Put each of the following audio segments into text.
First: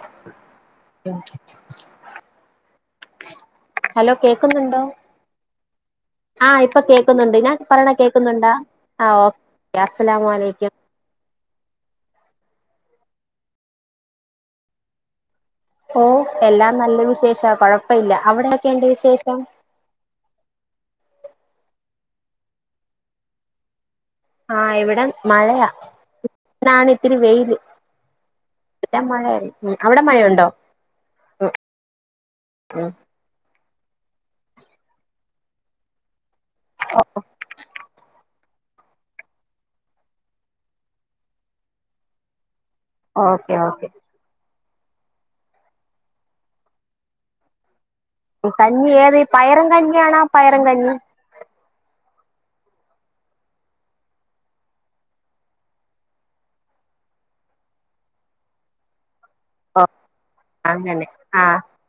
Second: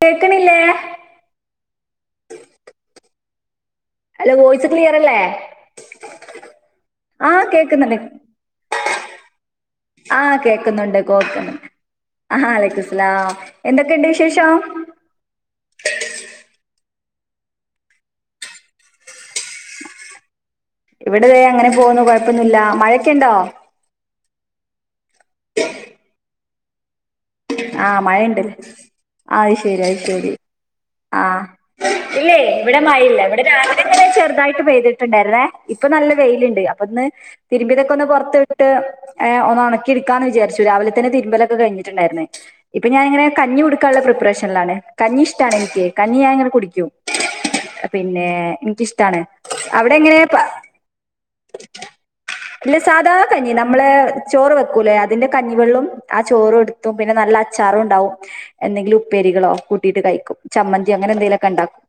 കേക്കണില്ലേ ഹലോ അല്ല വോയിസ് കേക്കുന്നുണ്ടോ ക്ലിയർ അല്ലേ ആ.. ഇപ്പൊ ആ കേക്കുന്നുണ്ട്. ഞാൻ കേക്കുന്നുണ്ട് പറയണകേക്കുന്നുണ്ടോ ആ.. ഓ.. അസ്‌ലാമലേക്കും. ആഹ് അലൈക്കുസ്ലാം എന്തൊക്കെണ്ട് വിശേഷം വിശേഷ കൊഴപ്പല്ല അവിടെയെക്കെന്ത് വിശേഷം ഇവിടിതേയങ്ങനെ പോകുന്നു കൊഴപ്പൊന്നില്ല മഴയൊക്കെ ഉണ്ടോ ആഹ് ഇവിടെം മഴയാ റാണിത്തിരി വെയിൽ ആ മഴണ്ട് അഹ് ഉം ശരി അവിടെ അഹ്‌ശരി മഴയുണ്ടോ ആ ഉം ഇല്ലേ ഇവിടെ ഉം മഴയില്ല ഇവിടെ രാവി ചെറുതായിട്ട് പെയ്തിട്ടുണ്ടായിരുന്നേ ഇപ്പൊ നല്ല വെയില് അപ്പന്ന് തിരുമ്പിയതൊക്ക ഒന്ന് പുറത്ത് ട്ട് എ ഒന്ന് ഒണക്കിട്ക്കാന്ന് വിചാരിച്ചു രാവിലെ തന്നെ തിരുമ്പലൊക്കെ കഴിഞ്ഞിട്ടുണ്ടായിരുന്നേ ഇപ്പൊ ഞാനിങ്ങനെ ഓക്കെ കഞ്ഞി ഓക്കെ കുടിക്കാന്ള്ള പ്രിപ്പറേഷനിലാണെ കഞ്ഞിഷ്ടാണെനിക്ക് കഞ്ഞി ഞാനങ്ങനെ കുടിക്കും പിന്നെ കഞ്ഞി ഏത് എനിക്കിഷ്ടാണ് പയറും അവിടെ കഞ്ഞ്യാണോ എങ്ങനെ പയറും കഞ്ഞി ഇല്ല സാധാ കഞ്ഞി നമ്മളെ ചോറ് വെക്കൂല്ലേ അതിന്റെ കഞ്ഞിവെള്ളം ആ ചോറും ഇടുത്തും പിന്നെ നല്ല അച്ചാറുണ്ടാവും എന്തെങ്കിലും പ്പേരികളോ ഓ കൂട്ടിട്ട് കഴിക്കും ചമ്മന്തിയോ അങ്ങനെ എന്തേലൊക്കെ ഉണ്ടാക്കും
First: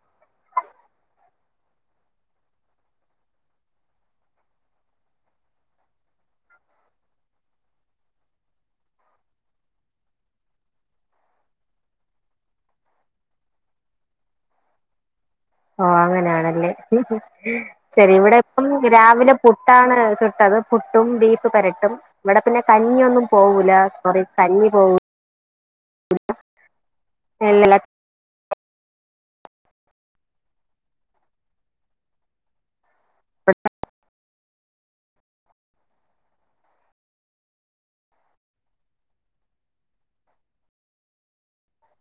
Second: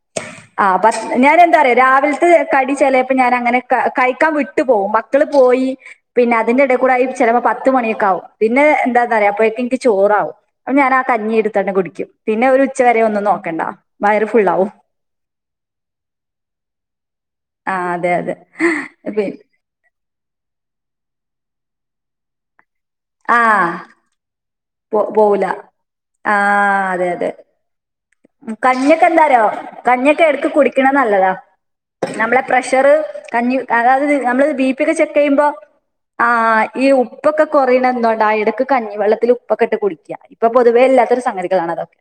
ആ പക്ഷെ ഞാനന്താറയൊ രാവിൽത്തെ കടി ചെലേപ്പംഞാനങ്ങനെ ക കഴിക്കാൻ വിട്ടു പോവും മക്കള് പോയി പിന്നതിന്റെടേക്കൂടായി ചെലപ്പോ പത്ത് മണിയൊക്കാവും പിന്നെന്താ ന്നാറയൊ അപ്പോഴേക്കു ഇൻക്ക് ചോറാവും അപ്പൊ ഞാൻ ആ കഞ്ഞി എടുത്ത തന്നെ കുടിക്കും പിന്നെ ഒരു ഉച്ച വരെ ഒന്നും നോക്കണ്ട വയറ് ഫുള്ളാവും ഓ അങ്ങനെയാണല്ലേ ആ അതെ ശരി അതെ ഇവിടെ ഇപ്പം പി രാവിലെ പുട്ടാണ് ചു ട്ടത് പുട്ടും ബീഫുവരട്ടും ഇവടെ പിന്നെ കഞ്ഞിയൊന്നും ആ പോരൂല സോറി കഞ്ഞി പോവൂ പോ പോവൂല ആഹ് അതെ അതെ വെള്ള ഉം കഞ്ഞിക്കെന്തറയോ കഞ്ഞിക്കെ എട്ക്ക് കുടിക്കണെ നല്ലതാ നമ്മളെ പ്രഷറ് കഞ്ഞിക്കഅതാത് നമ്മള് ബീപ്പിഒക്കെ ചെക്ക് ചെയ്യുമ്പോ ആ ഈ ഉപ്പൊക്കെ കൊറയ്ണന്തോണ്ട ആ ഇടക്ക് കഞ്ഞിവെള്ളത്തിൽ ഉപ്പൊക്കെ ഇട്ട് കുടിക്ക ഇപ്പൊ പൊതുവേ ല്ലാത്തൊരു സംഗതികളാണ് അതൊക്കെ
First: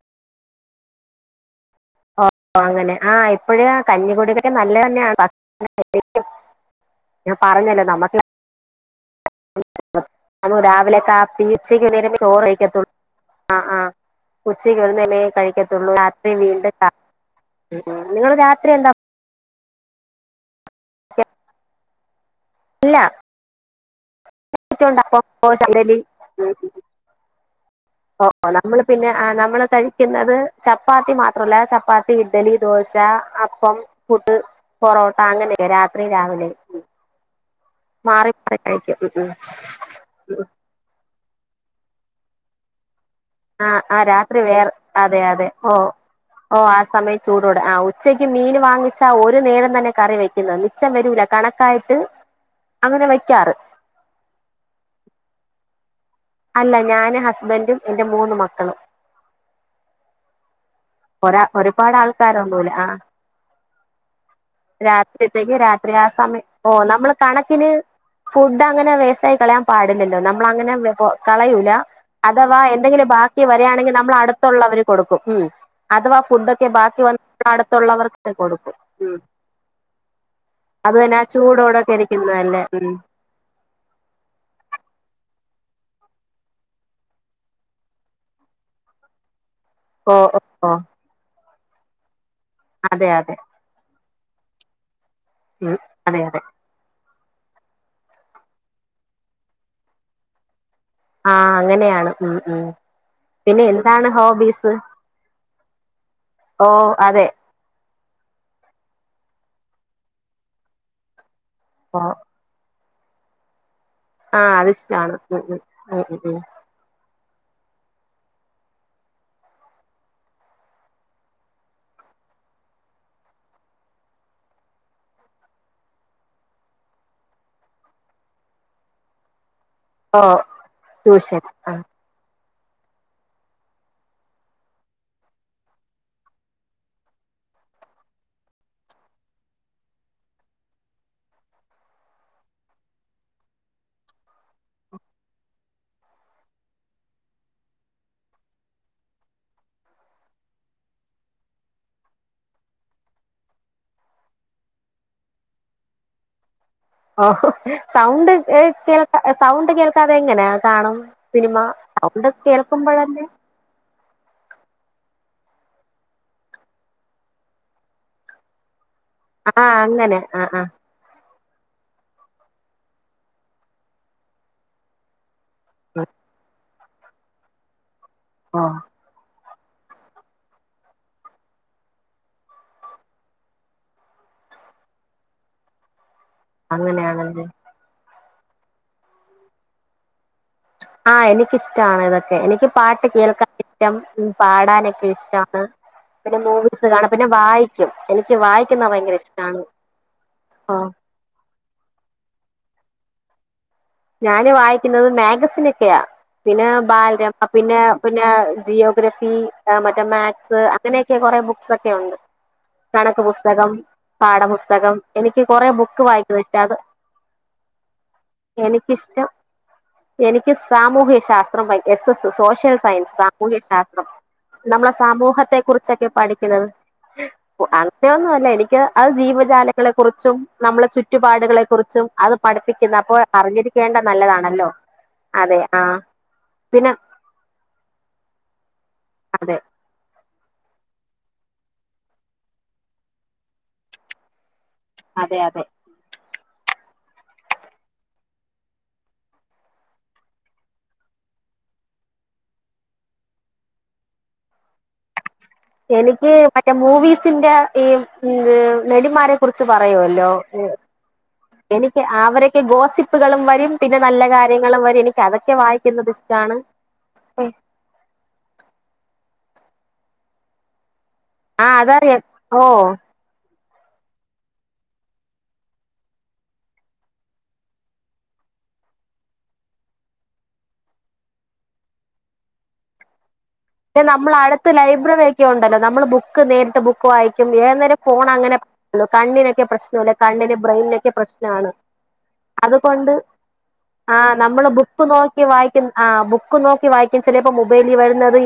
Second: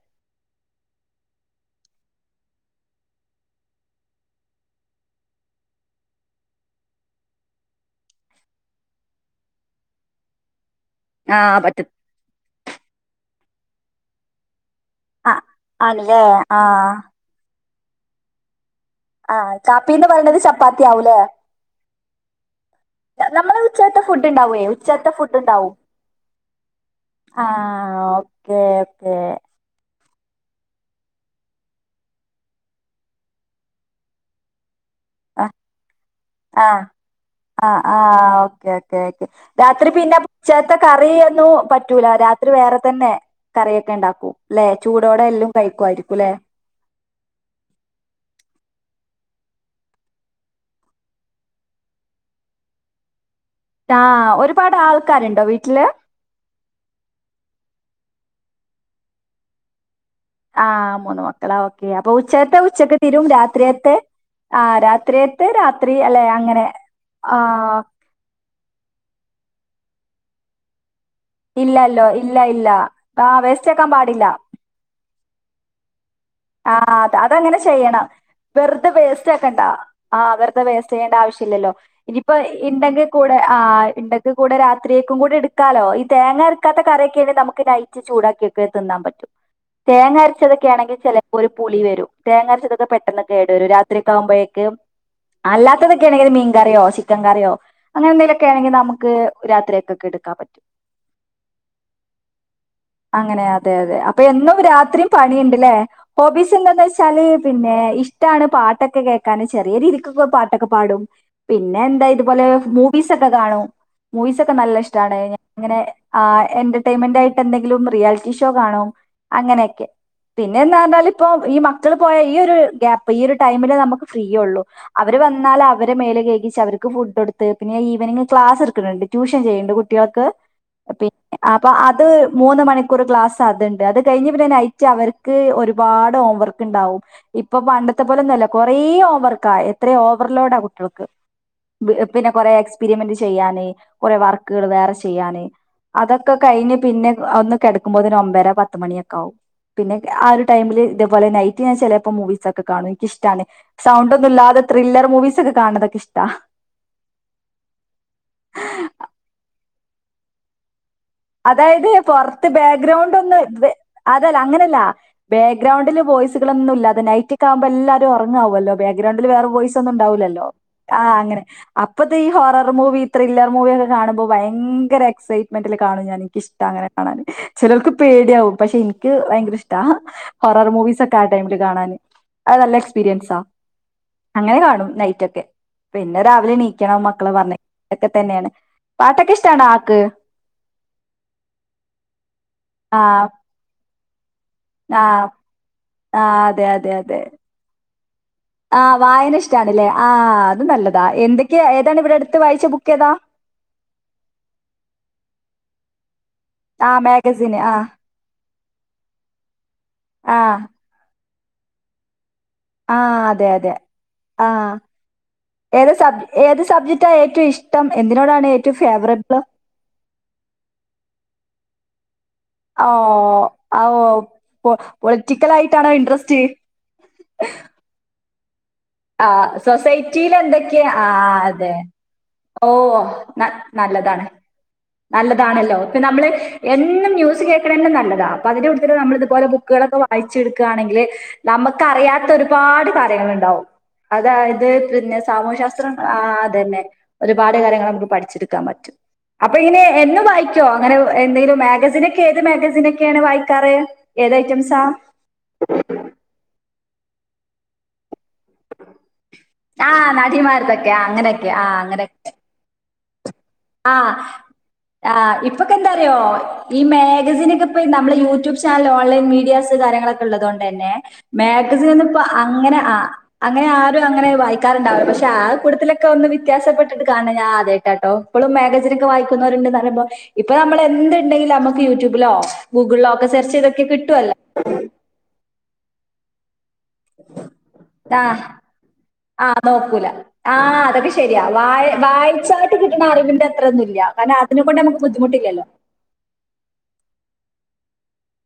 ഓ അങ്ങനെ ആ ഇപ്പഴ് കഞ്ഞികുടിക്ക്ണത് നല്ലെന്നാട പ [unintelligible] ഞാൻ പറഞ്ഞല്ലോ നമ്മക്ക് നമ്മ [unintelligible] വല്ല ആ കാപീ [unintelligible] പറ്റും ച്ചക്ക് നേരേ ചോറ് കഴിക്കത്തുള്ളൂ അഹ്ആഹ് [unintelligible] ആ കഴിക്കത്തുള്ളൂ ആണല്ലേ രാത്രി ആ വീണ്ടും ത്ത നിങ്ങള് രാത്രി എന്താ ആ കാപ്പീന്ന് പറണത് ച പാത്തി ആവുലേ ഇല്ല ച്ചത്തെ ഫു ട്ട്ണ്ടാവേ ഉച്ചത്തെ ഫുഡ് ണ്ടാവും ഇഡലി ആ ഓക്കേ ഓക്കേ ക്ക്ന്നത് ചപ്പാത്തി മാത്രല്ല ചപ്പാത്തി ഇഡ്ഡലി ദോശ അപ്പം പുട്ട് പൊറോട്ട അങ്ങനെക്കെ രാത്രിം രാവിലെം ആ ആ ഓക്കേ ഓക്കേ ഓക്കേ രാത്രി പിന്നെ ഉച്ചത്തെ കറി ഒന്നു പറ്റൂല രാത്രി വേറെ തന്നെ ആ കറിയൊക്കെ ആ ഉണ്ടാക്കും രാത്രി ല്ലെ വേർ അതെ ചൂടോടെ അതെ എല്ലാം ഓ കഴിക്കുമായിരിക്കുംല്ലെ ഓ ആ സമയം ചൂടൊടെ ആ ഉച്ചക്ക് മീൻ വാങ്ങിച്ചാ ഒ രു നേരം തന്നെ കറി വെക്കുന്നത് മിച്ചം വരൂല കണക്കായിട്ട് അങ്ങനെ വെക്കാറ് ട്ടാ ഒരുപാടാൾക്കാര്ണ്ടോ വീട്ടില് അല്ല ഞാന് ഹസ്ബൻറും എൻ്റെ മൂന്ന് മക്കളും ആ മൂന്ന് ഒരാ മക്കളാ ഓക്കേ ഒരുപാട് അപ്പൊ ഉച്ചത്തെ ആൾക്കാരൊന്നുമില്ല ആ ഉച്ചക്ക് തിരും രാത്രിയത്തെ ആ രാത്രിയത്ത് രാത്രിത്തേക്ക് രാത്രി ആ അല്ലെ സമയം അങ്ങനെ ആ ഡങ്ങനെ വെയ്സായി കളയാൻ പാടില്ലല്ലോ നമ്മളങ്ങനെ [unintelligible] കളയൂല ഇല്ലല്ലോ ഇല്ല അഥവാ ഇല്ല എന്തെങ്കിലും ബാക്കി ആഹ് വേസ്റ്റ് ആക്കാൻ വരിയാണെങ്കി നമ്മള് പാടില്ല അടുത്തുള്ളവര് കൊടുക്കും ഉം അഥവാ ഫുഡൊക്കെ ആ ബാക്കി അത വന്ന അതങ്ങനെ ചെയ്യണം അടുത്തുള്ളവർക്ക് കൊടുക്കും വെർതെ ഉം വേസ്റ്റാക്കണ്ടാ ആ വെർതെ വേസ്റ്റ് അത് തന്നെ ആ ചെയ്യേണ്ടാവശ്യ ല്ലല്ലോ ചൂടോടൊക്കെ ഇനിയിപ്പോ ഇരിക്കുന്നതല്ലേ ഉം ഇണ്ടെങ്കി കൂടെ ആ ഇണ്ടങ്കി കൂടെ രാത്രിയേക്കും കൂടെ ഇട് ക്കാലോ ഈ തേങ്ങ അരക്കാത്ത കറേക്കേണെ നമുക്ക് നൈറ്റ് ചൂടാക്കിയൊക്കെ തിന്നാൻ പറ്റും ഓ തേങ്ങ ഓ ഓ അരച്ചതൊക്കേണെങ്കി ചെല ഒരു പുളി വരും തേങ്ങരച്ചതൊക്കെ അതെ പെട്ടെന്ന് അതെ കേട് വരു രാ ത്രിയൊക്കാവുമ്പഴേക്ക് ഉം അതെ അല്ലാത്തതെക്കേണെങ്കി അതെ മീൻകറിയോ ചി ക്കങ്കറ്യോ അങ്ങനെ എന്തേലൊക്കെ ആണെങ്കി നമക്ക് രാത്രിയക്കൊക്കെ എടുക്കാൻ പറ്റും ആ അങ്ങനെയാണ് ഉം ഉം അങ്ങനെ പിന്നെ അതെ അതെ എന്താണ് അപ്പൊ എന്നും ഹോബീസ് രാത്രിം പണിണ്ട് ലേ ഹോബീസ് ഓ എന്താന്ന് വെച്ചാല് അതെ പിന്നെ ഇഷ്ടാണ് പാട്ടൊക്കെ കേ ക്കാന് ചെറിയ രീതിക്കൊക്കെ പാട്ടൊക്കെ പാടും പിന്നെ ഓ എന്താ ഇതുപോലെ മൂ വീസക്കെ കാണും ആ മൂവീസൊക്കെ അത് നല്ല ഇഷ്ടാണ് ഷ്ടാണ് ഞ ഉം ഉം ഇങ്ങനെ ഉം ഉം ആ ഉം എന്റർടൈൻമെന്റ് ആയി എന്തെങ്കിലും റിയാലിറ്റി ഷോ കാണും അങ്ങനെക്കെ പിന്നേന്ന് പറഞ്ഞാല് ഇപ്പോ ഈ മക്കള് പോയ ഈ ഒരു ഗ്യപ്പ് ഈ ഒരു ടൈമില് നമുക്ക് ഫ്രീയൊള്ളൂ അവര് വന്നാല് അവരെ മേലെ കെയ്കിച്ച് അവർക്ക് ഫുഡൊട്ത്ത് പിന്നെ ഈവനിംഗ് ക്ലാസ് ട്ക്ക്ണ് ണ്ട് ട്യൂഷൻ ചെയ്ണ്ട് കു ഓ ട്യോൾക്ക് പി ട്യൂഷൻ അപ്പൊ ആ അത് മൂന്ന് മണിക്കൂറ് ക്ലാസ് അത്ണ്ട് അത് കഴിഞ്ഞ് പിന്നെ നൈറ്റ് അവർക്ക് ഒരു ഒരുപാട് ഓംവർക്ക് ണ്ടാവും ഇപ്പൊ പണ്ടത്തെ പോലെ ന്നൊല്ല കൊറേ ഓംവർക്കാ എത്രെ ഓവർലോഡാ കുട്ട്യൾക്ക് പിന്നെ കൊറേ എക്സ്പെരിമെന്റ് ചെയ്യാന് കൊറേ വർക്ക്കള് വേറെ ചെയ്യാന് അതൊക്കെ കഴിഞ്ഞ് പിന്നെ ഒന്ന് കെടക്കുമ്പോത്തിന് ഒമ്പര പത്തുമണിയൊക്കെ ആവും പിന്നെ ആ ഒര് ടൈമില് ഇതേപോലെ നൈറ്റ് ഞാ ചെലേപ്പം മൂവീസ് ഒക്കെ കാണും എനിക്കിഷ്ടാണ് സൗണ്ടൊന്നുല്ലാതെ ത്രില്ലർ മൂവീസൊക്കെ കാണ്ന്നതൊ ക്കിഷ്ടാ ഓ ത്തതെങ്ങനെയാ കാണും സിനിമ അതായത് സൗണ്ട് പൊറത്ത് ബാക്ക്ഗ്രൗണ്ട് കേൾക്കുമ്പോഴല്ലേ ഒന്ന് വെ അതല്ല അങ്ങനെല്ല ബാക്ക്ഗ്രൗണ്ടില് വോയ്സുകളൊന്നും ഇല്ലാതെ നൈറ്റക്കാവുമ്പോ എല്ലാരും ഒറങ്ങാ വൊല്ലോ ബാക്ക്ഗ്രൗണ്ടില് വേറെ ആ വോയിസ് അങ്ങനെ ആ ഒന്നുംണ്ടാവില്ലല്ലോ ആ അങ്ങനെ അപ്പത് ഈ ഹൊറർ മൂവി ത്രില്ലർ മൂവിയ ഒക്കെ കാണുമ്പോ, ഭയങ്കര എക്സൈറ്റ്മെന്റ് [inaudible] ഇതാണ് [unintelligible] ഇഷ് അങ്ങനെ കാണാൻ ചിലർക്ക് പേടിയാവും ഓ പക്ഷെ എനിക്ക് ഭയങ്കര ഇഷ് ഹൊറർ മൂവിസ് ഒക്കെ ആ ടൈമില് കാണൻ അത് നല്ല എക്സ്പീരിയൻസാ ആ അങ്ങനെ കാണും നൈറ്റ് ഒക്കെ പിന്നെ എന്ന രാവിലെ എണീക്കണം മക്കള് അങ്ങനെയാണല്ലേ പറഞ്ഞ തന്നെയാണ് പാട്ടൊക്കെ ഇഷ്ടണോ ആക്ക് ആഹ് എനിക്കിഷ്ടാണ് ഇതൊക്കെ എനിക്ക് ആ പാട്ട് കേൾക്കാൻ ഇഷ്ടം ഉം ആ പാടാനൊക്കെ ഇഷ്ടനാണ് പിന്നെ മൂവിസ് കാണാം പിന്നെ വായിക്ക ആഹ വായന ഇഷ്ടണല്ലേ ആ് അത് ഓ നല്ലതാ എന്തൊക്കെയ ഏതാണ് ഇവിടെ അടുത്ത് വായിച്ച ബു [unintelligible] ഏതാ ഞാന് വായിക്കുന്നത് മാഗസിനൊക്കെയാ പിന്നെ ആ ബാലരമ മാഗസിൻ ആ പിന്നെ പിന്നെ ജിയോഗ്രഫി മറ്റ ആ മാത്‍സ് അങ്ങനെയൊക്കെ കൊറേ ബുക് സക്കെ ഉണ്ട് ആ കണക്ക് അതെ അതെ പുസ്തകം ആ പാഠപുസ്തകം എനിക്ക് കൊറെ ഏത് ബുക്ക് സബ്ജ വായിക്കുന്നത് ഇഷ്ട ഏത് അത് സബ്ജക്റ്റാ ഏറ്റുഇഷ്ടം എന്തിനോടാണ് ഏറ്റവും എനിക്കിഷ്ടം ഫേവറബിൾ എനിക്ക് സാമൂഹ്യ ശാസ് ത്രം പയ്‌ എസസ് സോഷ്യൽ ഓ സയൻസ് ആ, ഓ സാമൂഹാസ്ത്രം നമ്മളെ പൊളിറ്റിക്കൽ സമൂഹത്തെ ആയിട്ടാണോ കുറിച്ചൊക്കെ ഇൻട്രസ്റ്റ് പഠിക്കുന്നത് അങ്ങന ഒന്നും ലെനി ക്ക് അത് ആ ജീവജാലങ്ങളെ സൊസൈറ്റിയിൽ കുറിച്ചും നമ്മളെ എന്തൊക്കെയാ ആ ചുറ്റുപാടുകളെ അതെ കുറിച്ചും അത് ഓ പഠിപ്പിക്കുന്ന അപ്പോ ന നല്ലതാണ് അതെ നല്ലതാണല്ലോ ആ ഇപ്പ നമ്മള് പിന്നെ എന്നും ന്യൂസ് കേക്ക്ണന്നെ നല്ലതാ അപ്പൊ അതി നമ്മ ഇതുപോലെ അതെ ബുക്കുകളൊക്കെ വായ്‌ ച്ചെടുക്കാണെങ്കില് നമക്കറിയാത്ത ഒരുപാട് കാര്യങ്ങള്ണ്ടാവും അതായ ത് പിന്നെ അതെ അതെ സാമൂഹശാസ്ത്രം ആഹ് അതന്നെ ഒരുപാട് കാര്യങ്ങള് നമുക്ക് പഠിച്ച്ട്ക്കാൻ പറ്റും അപ്പൊ ഇങ്ങനെ എന്ന് വായിക്കോ അങ്ങനെ എന്തെങ്കിലും മാഗസിനെക്കെ ഏത് മാഗസിനക്കെയാണ് വായിക്കാറ് ഏത് ഐറ്റംസാ എനിക്ക് മറ്റേ മൂവിസിന്റെ ഈ ഇ നടിമാരെ കുറിച്ച് ആ പറയുമല്ലോ നടിമാരതൊക്കെ ആ അങ്ങനെയൊക്കെ ആ എനിക്ക് അങ്ങനെയൊക്കെ അവരൊക്കെ ഗോസിപ് ആ ആ എനിക്ക് അതൊക്കെ ഇപ്പൊക്കെ വായിക്കുന്നത് എന്താറിയോ ഇഷ്ടമാണ് ഈ മാഗസനൊക്കെ ഇപ്പ നമ്മെ യൂട്യൂബ് ചാനൽ ഓൺലൈൻ മീഡിയ കാര്യങ്ങളൊക്കെ ഉള്ളത കൊണ്ട് തന്നെ ആ മാഗസിൻന്ന് അതറിയാം ഇപ്പോ ഓ അങ്ങനെ ആ അങ്ങനെ ആരും അങ്ങനെ വായിക്കാറുണ്ടാവില്ല പക്ഷെ ആ ക കുട്ട ത്തിലൊക്കെ ഒന്ന് വ്യത്യാസപ്പെട്ടിട്ട് കാണ ഞാ ആദ്യമായിട്ടാട്ടോ ഇപ്പോഴും മാഗസിൻ ഒക്കെ വായിക്കുന്നവരുണ്ടന്ന് പറയുമ്പോ ഇപ്പൊ നമ്മൾ എന്ണ്ടെങ്കും നമുക്ക് യൂട്യൂബിലോ ഗൂഗിളിലോ ഒക്കെെ നമ്മൾ അടുത്ത് ലൈബ്രറി വഴൊക്കെ ഉണ്ടല്ലോ നമ്മള് ബു നേ ബുക്ക് വായിക്കും ഏേരം ആ ഫോൺ അങ്ങനെ ആ കണ്ണിനൊക്കെ പ്രശ്നം നോക്കൂല അല്ലെ കണ്ണിന്റെ ആ ബ്രെയിനൊക്കെ അതൊക്കെ ശരിയാ പ്രശ്നമാണ് വായ വായിച്ചായിട്ട് കിട്ടുന്ന അതുകൊണ്ട് അറിവിന്റെ അത്ര ഒന്നുമില്ല ആ കാരണം അതിനെ നമ്മള് കൊണ്ട് നമുക്ക് ബുക്ക് നോക്കി ബുദ്ധിമുട്ടില്ലല്ലോ വായിക്കുന്ന ആ ബുക്ക് നോക്കി വായിക്കും ചിലപ്പോ മൊബൈലിൽ വരുന്നത്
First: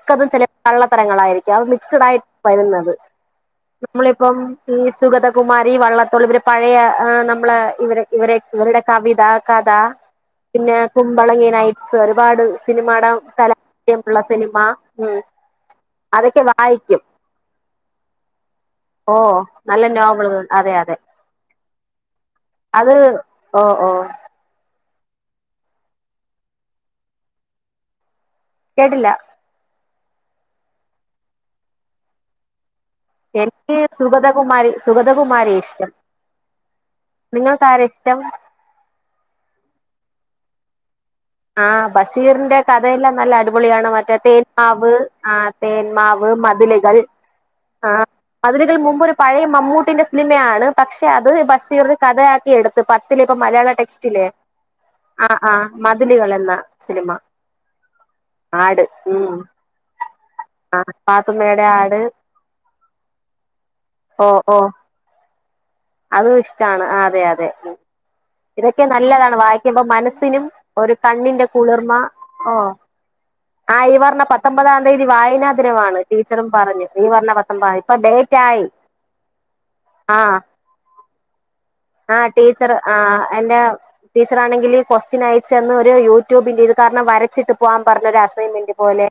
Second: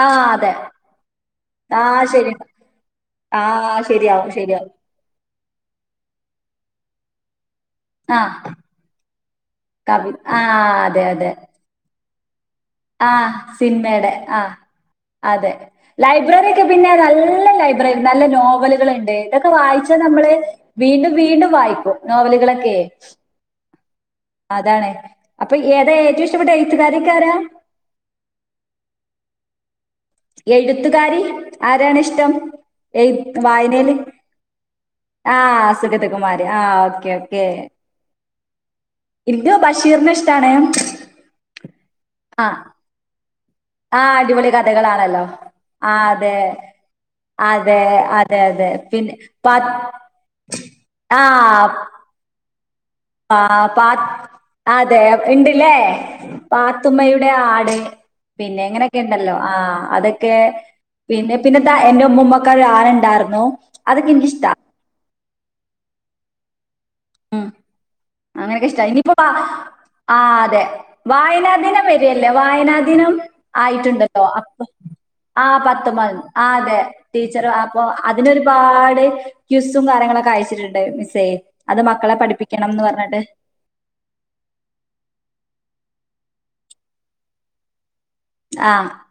ആ ചില അതെ ക ള്ളതരങ്ങളായിരിക്കും അത് ആ മിക്സഡ ആയിട്ട് ശരി വരുന്നത് ആഹ് ശരിയാവും നമ്മളിപ്പം ശരിയാവും ഈ സുഗതകുമാരി വള്ളത്തോൾ ഇവര് പഴയ നമ്മള ഇവരെ ആഹ് ഇവരെ ഇവരുടെ കവിത കഥ കവി ആഹ് പിന്നെ അതെ അതെ കുമ്പളങ്ങി നൈറ്റ്സ്ർ വാട് സിനിമായുടെ കലുള്ള [unintelligible] ആ അതെ അതൊക്കെ ലൈബ്രറി ഒക്കെ പിന്നെ വായിക്കും നല്ല ലൈബ്രറി നല്ല നോവലുകളൾഉ ണ്ട് ഓ ഇതൊക്കെ നല്ല വായിച്ചാ നമ്മള് നോവലുകൾ അതെ അതെ വീണ്ടും വീണ്ടും വായിക്കും നോവലുകളൊക്കെ അത് ഓ ഓ അതാാണ് അപ്പൊ ഏതാ ഏറ്റവും ഇഷ്ടപ്പെട്ട എഴുത്തുകാതിക്കാരാ കേടില്ല എഴുത്തുകാരി ആരാണിഷ്ടം എനിക്ക് സുഗതകുമാരി ആ സുഗതകുമാരി അ ഇഷ്ടം സുഗതകുമാരി ആ് ഓക്കെ ഓക്കേ നിങ്ങൾക്ക് ആരാ ഇഷ്ടം ഇ ബഷീറിനഷ ഇഷ്ടമാണ് ആ് ബഷീറിന്റെ കഥയെല്ലാം നല്ല അടിപൊളിയാണ് ആഹ് മറ്റേ അടിപൊളി തേന്മാവ് കഥകളാണല്ലോ. ആ ആഹ് തേന്മാവ് അതെ. മതിലുകൾ അതെ ആ അതെ അതെ മതിലുകൾ മുമ്പ് പിന്നെ പഴയ പ മമ്മൂട്ടിന്റെ സി സിനിമയാണ് പക്ഷെ അത് ബഷീറടെ കഥ ക്കി എടു ആ പ അതെ ആഹ് ആഹ് ഉണ്ടില്ലേ മതിലുകൾ എന്ന സിനിമ പാത്തുമ്മയുടെ ആട് പിന്നെ ആട് ഉം എങ്ങനെയൊക്കെണ്ടല്ലോ ആ അതൊക്കെ ആഹ് പിന്നെ പാത്തുമ്മയുടെ പിന്നെന്താ ആട് എന്റെ ഉമ്മൂമ്മക്ക് ഒരു ആനണ്ടായിരുന്നു അതൊക്കെ എനിക്കിഷ്ട അത് ഇഷ ഇഷ്ടാണ് അതെ അതെ അങ്ങനെയൊക്കെ ഇഷ്ട ഇതൊക്കെ ഇനിയിപ്പോ വ നല്ലതാണ് വായിക്കുമ്പോ ആ മനസ്സിനും അതെ ഒരു കണ്ണിന്റെ വായനാ ദിനം കുളിർമ വരില്ലേ ഓ വായനാ ദീനം ആഹ് ഈ പറഞ്ഞ ആയിട്ടുണ്ടല്ലോ അ പത്തൊമ്പതാം തീയതി ആ വായനാ ദിനമാണ് പത്തൊമ്പതാം തീയതി ആ ടീച്ചറും അതെ പറഞ്ഞു ഈ പറഞ്ഞ ടീച്ചർ പത്തൊമ്പതാം അപ്പൊ ഇപ്പൊ ഡേറ്റ് ആയി അതിനൊരുപാട് ക്യൂസും കാര്യങ്ങളൊക്കെ അയച്ചിട്ടുണ്ട് മിസ് ആ് ടീച്ചർ ആ് എറെ ടീച്ചർ ആണെങ്കില് കൊക്സ്റ്റിനായി ച ഒരു യൂട്യൂബി് ഇത് കാരണം വരച്ചിട്ട് പോവാൻ പറഞ്ഞൊരു ആ അസൈൻമെന്റ് പോലെ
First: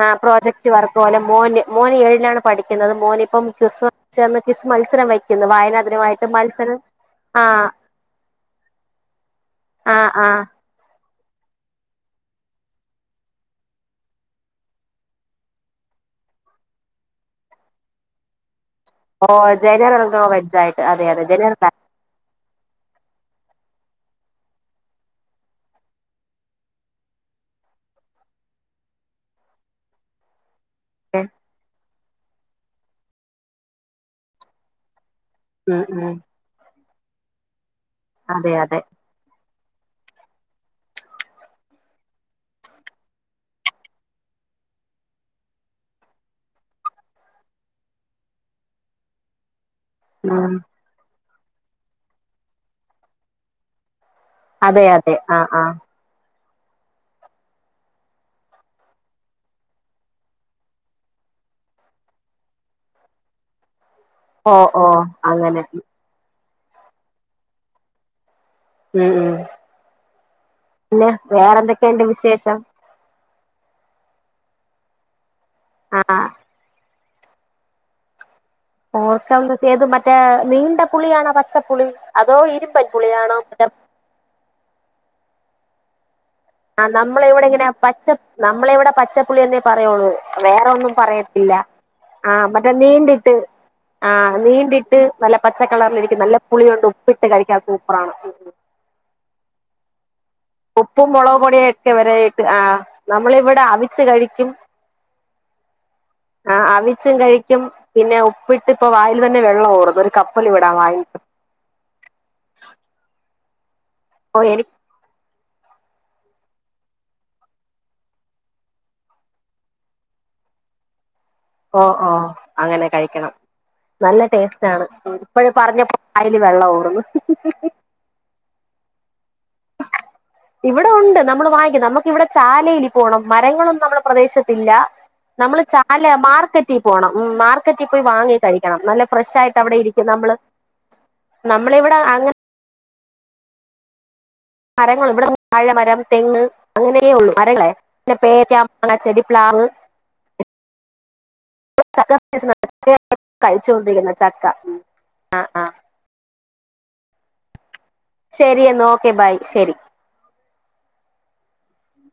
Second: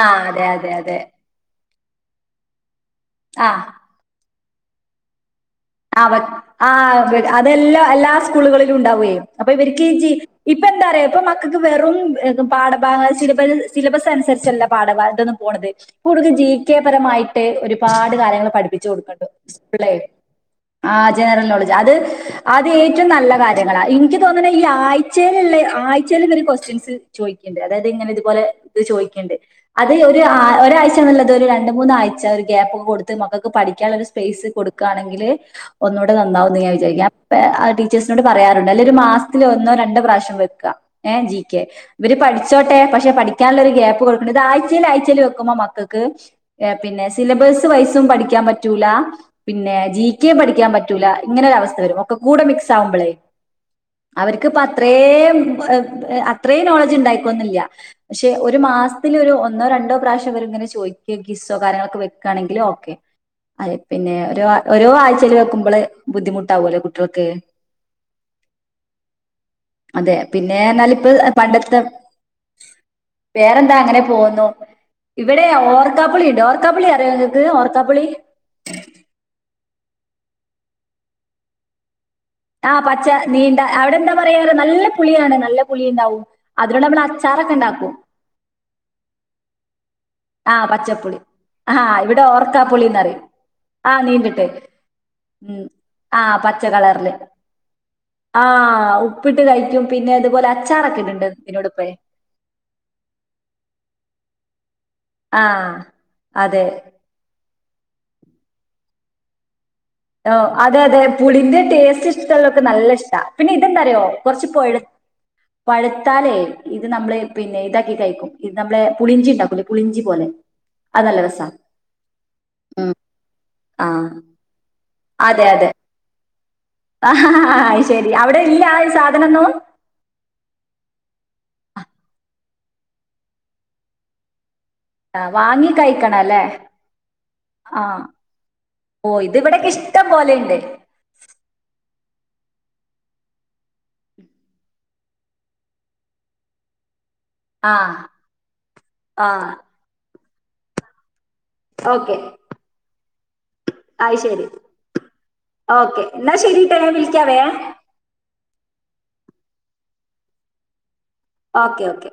ആ അതെ പ്രോജക്ട് അതെ വർക്ക് അതെ പോലെ മോന് മൂന്ന് ഏഴിനാണ് പഠിക്കുന്നത് ുന്നത് മോനി ഇപ്പം ആ ക്രിസ്മന്ന് ക്വിസ് മത്സരം വെയ് ഇന്ന് വായന ദിനമായിട്ട് മത്സൽ അതെല്ലാം എല്ലാ സ്കൂളുകളിലും ഉണ്ടാവുയെ അപ്പൊ ഇവർക്ക് ആ ജി ആ എപ്പോ എന്താ ഇപ്പ മക്കൾക്ക് വെറും പാഠഭാഗ സിലബസ് അനുസരിച്ചല്ല പാഠാ ഭാഗത്ത്‌ നിന്ന് പോണത് ജി കെ പരമായിട്ട് ഒരുപാട് കാര്യങ്ങൾ പഠിപ്പി [unintelligible] [unintelligible] ആ ജനറൽ നോളജ് അത് അത് ഏറ്റവുംന നല്ല കാര്യങ്ങള എനിക്ക് തോന്ന ഈ ആഴ്ച്ചെലുള്ള ആഴ്ചയിൽഇവര് ക്യുസ്റ്റൻസ് ചോദിക്കണ്ട് അതായത് ഇങ്ങനെ ഇതുപോലെ ചോദിക്കണ്ട് അത് ഒര് ആ ഒരാഴ്ച ആയിട്ട് നല്ലത് ഒരു രണ്ട് മൂന്നാഴ്ച ഗ്യാപ്പൊക്കെ കൊടുത്ത് മക്കൾക്ക് പഠിക്കാനുള്ള ഒരു സ്പേസ് കൊടുക്കുകയാണെങ്കിൽ ഉം ഒന്നുകൂടെ ഉം നന്നാവന്ന് ഞാൻ വിചാരിക്ക പ അ അടി േ്സിനോട് അതെ പറയാറണ്ട് അതെ അല്ലെ ഒരു മാസ് തിൽ ഒന്നോ രണ്ട പ്രാവശ്യം വെക്ക എ ജി കെ ഇവര് പഠിച്ചോട്ടെ പക്ഷെ പഠിക്കാനുള്ള ഒരു ഗ്യാപ്പ് കൊടുക്കണ്ട് ഇത് ആഴ്ചൽ ആഴ്ചൽ വെക്കുമ്പോ മക്കൾക്ക് പിന്നെ സിലബസ് വൈസും പഠിക്കാൻ പറ്റൂല പിന്നെ കെ ഉം പഠിക്കാൻ പറ്റൂല ഇങ്ങനൊരു അവസ്ഥ വരും ഒക്കെ കൂടെ മിക്സ് ആവുമ്പളേ അവർക്ക്ഇപ്പം അതെ അതെ അത്രേം ആ ആ അത്രയും നോളജ് ഉണ്ടായിക്കോന്നില്ല പക്ഷെ ഒരു മാസത്തില ഒരു ഒന്നോ രണ്ടോ പ്രാവശ്യം വരെ ഇങ്ങനെ ചോദിക്ക കിസ്വേ കാര്യങ്ങളൊക്കെ വെക്കയാണെങ്കിലിൽ ഓക്കെ അ പിന്നെ ഒര് ഓ ഓ ഒരോ ആ [unintelligible] അങ്ങനെ വെക്കുമ്പോളെ ബു ബുദ്ധിമുട്ടാവും അല്ലേ കുട്ടിൾക്ക്‌ ഉം ഉ എന്നാല് ഇപ്പ പിന്നെ വേറെന്തൊക്കെയന്റെ വിശേഷം വേറെന്താ അങ്ങനെ പോുന്നുു ഇവിടെ ആ ഓർക്കാപ്പളിയുണ്ട് ഓക്കപ്പളിയ എങ്ങക്ക് ഓർക്കാപുളി തെത് മറ്റേ നീണ്ട പുളിയണോ പച്ചപ്പുളി അതോ ആ ഇരുമ്പൻ പച്ച പുളിയാണോ നീണ്ട മറ്റേ അവിടെ എന്താ പറയാ നല്ല പുളിയാണ് നല്ല പുളി ഉണ്ടാവും അതിനോട് ആ നമ്മൾ നമ്മളെ ഇവിടെ അച്ചാറൊക്കെ ഇങ്ങനെ ഉണ്ടാക്കും പച്ച നമ്മളെ ഇവിടെ പച്ചപ്പുളിയെന്നേ പറയോള്ളൂ ആ വേറോന്നും പച്ചപ്പുളി പറയത്തില്ല ആ ഇവിടെ ആ മറ്റേ ഓർക്കാപ്പുളി എന്നറിയും നീണ്ടിട്ട് ആ നീണ്ടിട്ട് നല്ല പച്ച ഉം കളറി ആ ലിരിക്കുന്ന നല്ല പച്ച പുളിയൊണ്ട് കളറില് ഉപ്പിട്ട് കഴിക്കാൻ സൂപ്പറാണ് ആ ഉപ്പിട്ട് കഴിക്കും പിന്നെ അതുപോലെ അച്ചാറൊക്കെ ഉപ്പും ഇടുന്നുണ്ട് മുളക പൊടിയും ഇതിനോടിപ്പേ ഒക്കെ വരട്ട് ആ് നമ്മള ഇവിടെ അവിച്ച കഴി [unintelligible] ആ അതെ ക്കും പിന്നെ ഉപ്പിട്ട് ഇപ്പ വായില് തന്നെ വെള്ളം ഓറും അതെ അതെ പുളിന്റെ ടേസ്റ്റ് ഇഷ്ടള്ളോർക്ക് നല്ല ഇഷ്ട. അതെന്തറിയോ ഓ കൊറച്ച് എനിക്ക് പഴ് പഴുത്താലേ ഇത് നമ്മള് പിന്നെ ഇതാക്കി കയിക്കും ഇത് നമ്മളെ പുളിഞ്ചി ഇണ്ടാക്കൂലേ പുളിഞ്ചി പോലെ അത് നല്ല രസ ഓ ഓ അങ്ങനെ കഴിക്കണം ആ നല്ല ടേസ്റ്റ് ആണ് അതെ ഇപ്പഴ് അതെ പറഞ്ഞപ്പോ വായില് വെള്ള ഊറ്ന്ന്. ആ ശരി അവിടെ ഇല്ല സാധനൊന്നും ഇവിടെ ഉണ്ട് നമ്മള് വാങ്ങിക്ക നമുക്ക് ഇവിടെ ചാലയില് പോണം. മരങ്ങളൊന്നും നമ്മുടെ പ്രദേശത്ത് ആ, ഇല്ലനമ്മള് വാങ്ങി ചാലെ കഴിക്കണം അല്ലേ മാർക്കറ്റിൽ പോണം. ആ മാർക്കറ്റിൽ പോയി വാങ്ങി കഴിക്കണം. നല്ല ഓ ഇത് ഇവിടൊക്കെ ഫ്രഷായിട്ടവിടെ ഇഷ്ടം ഇരിക്കുന്ന പോലെ നമ്മള് ഉണ്ട് നമ്മളിവിടെ അങ്ങൻ മരങ്ങള് ഇവിടെ വാഴ മരം തെങ്ങ് അങ്ങനെ ഒക്കെ ഒള്ളൂ മരങ്ങളെ ആ പിന്നെ പേരക്ക, മാങ്ങ, ആ ചെടിപ്ലാവ് ഇപ്പൊ ചക്ക ഓക്കെ സീസണാണ് ചക്കയാണ് കഴിച്ചോണ്ടിരിക്കുന്നെ അത് ചക്ക ശരി ആ ആ എന്നാ ശരി ഓക്കെ ഞാൻ വിളിക്ക ശരിയെന്ന ഓക്കെ ബായ് ശരി ഓക്കെ ഓക്കെ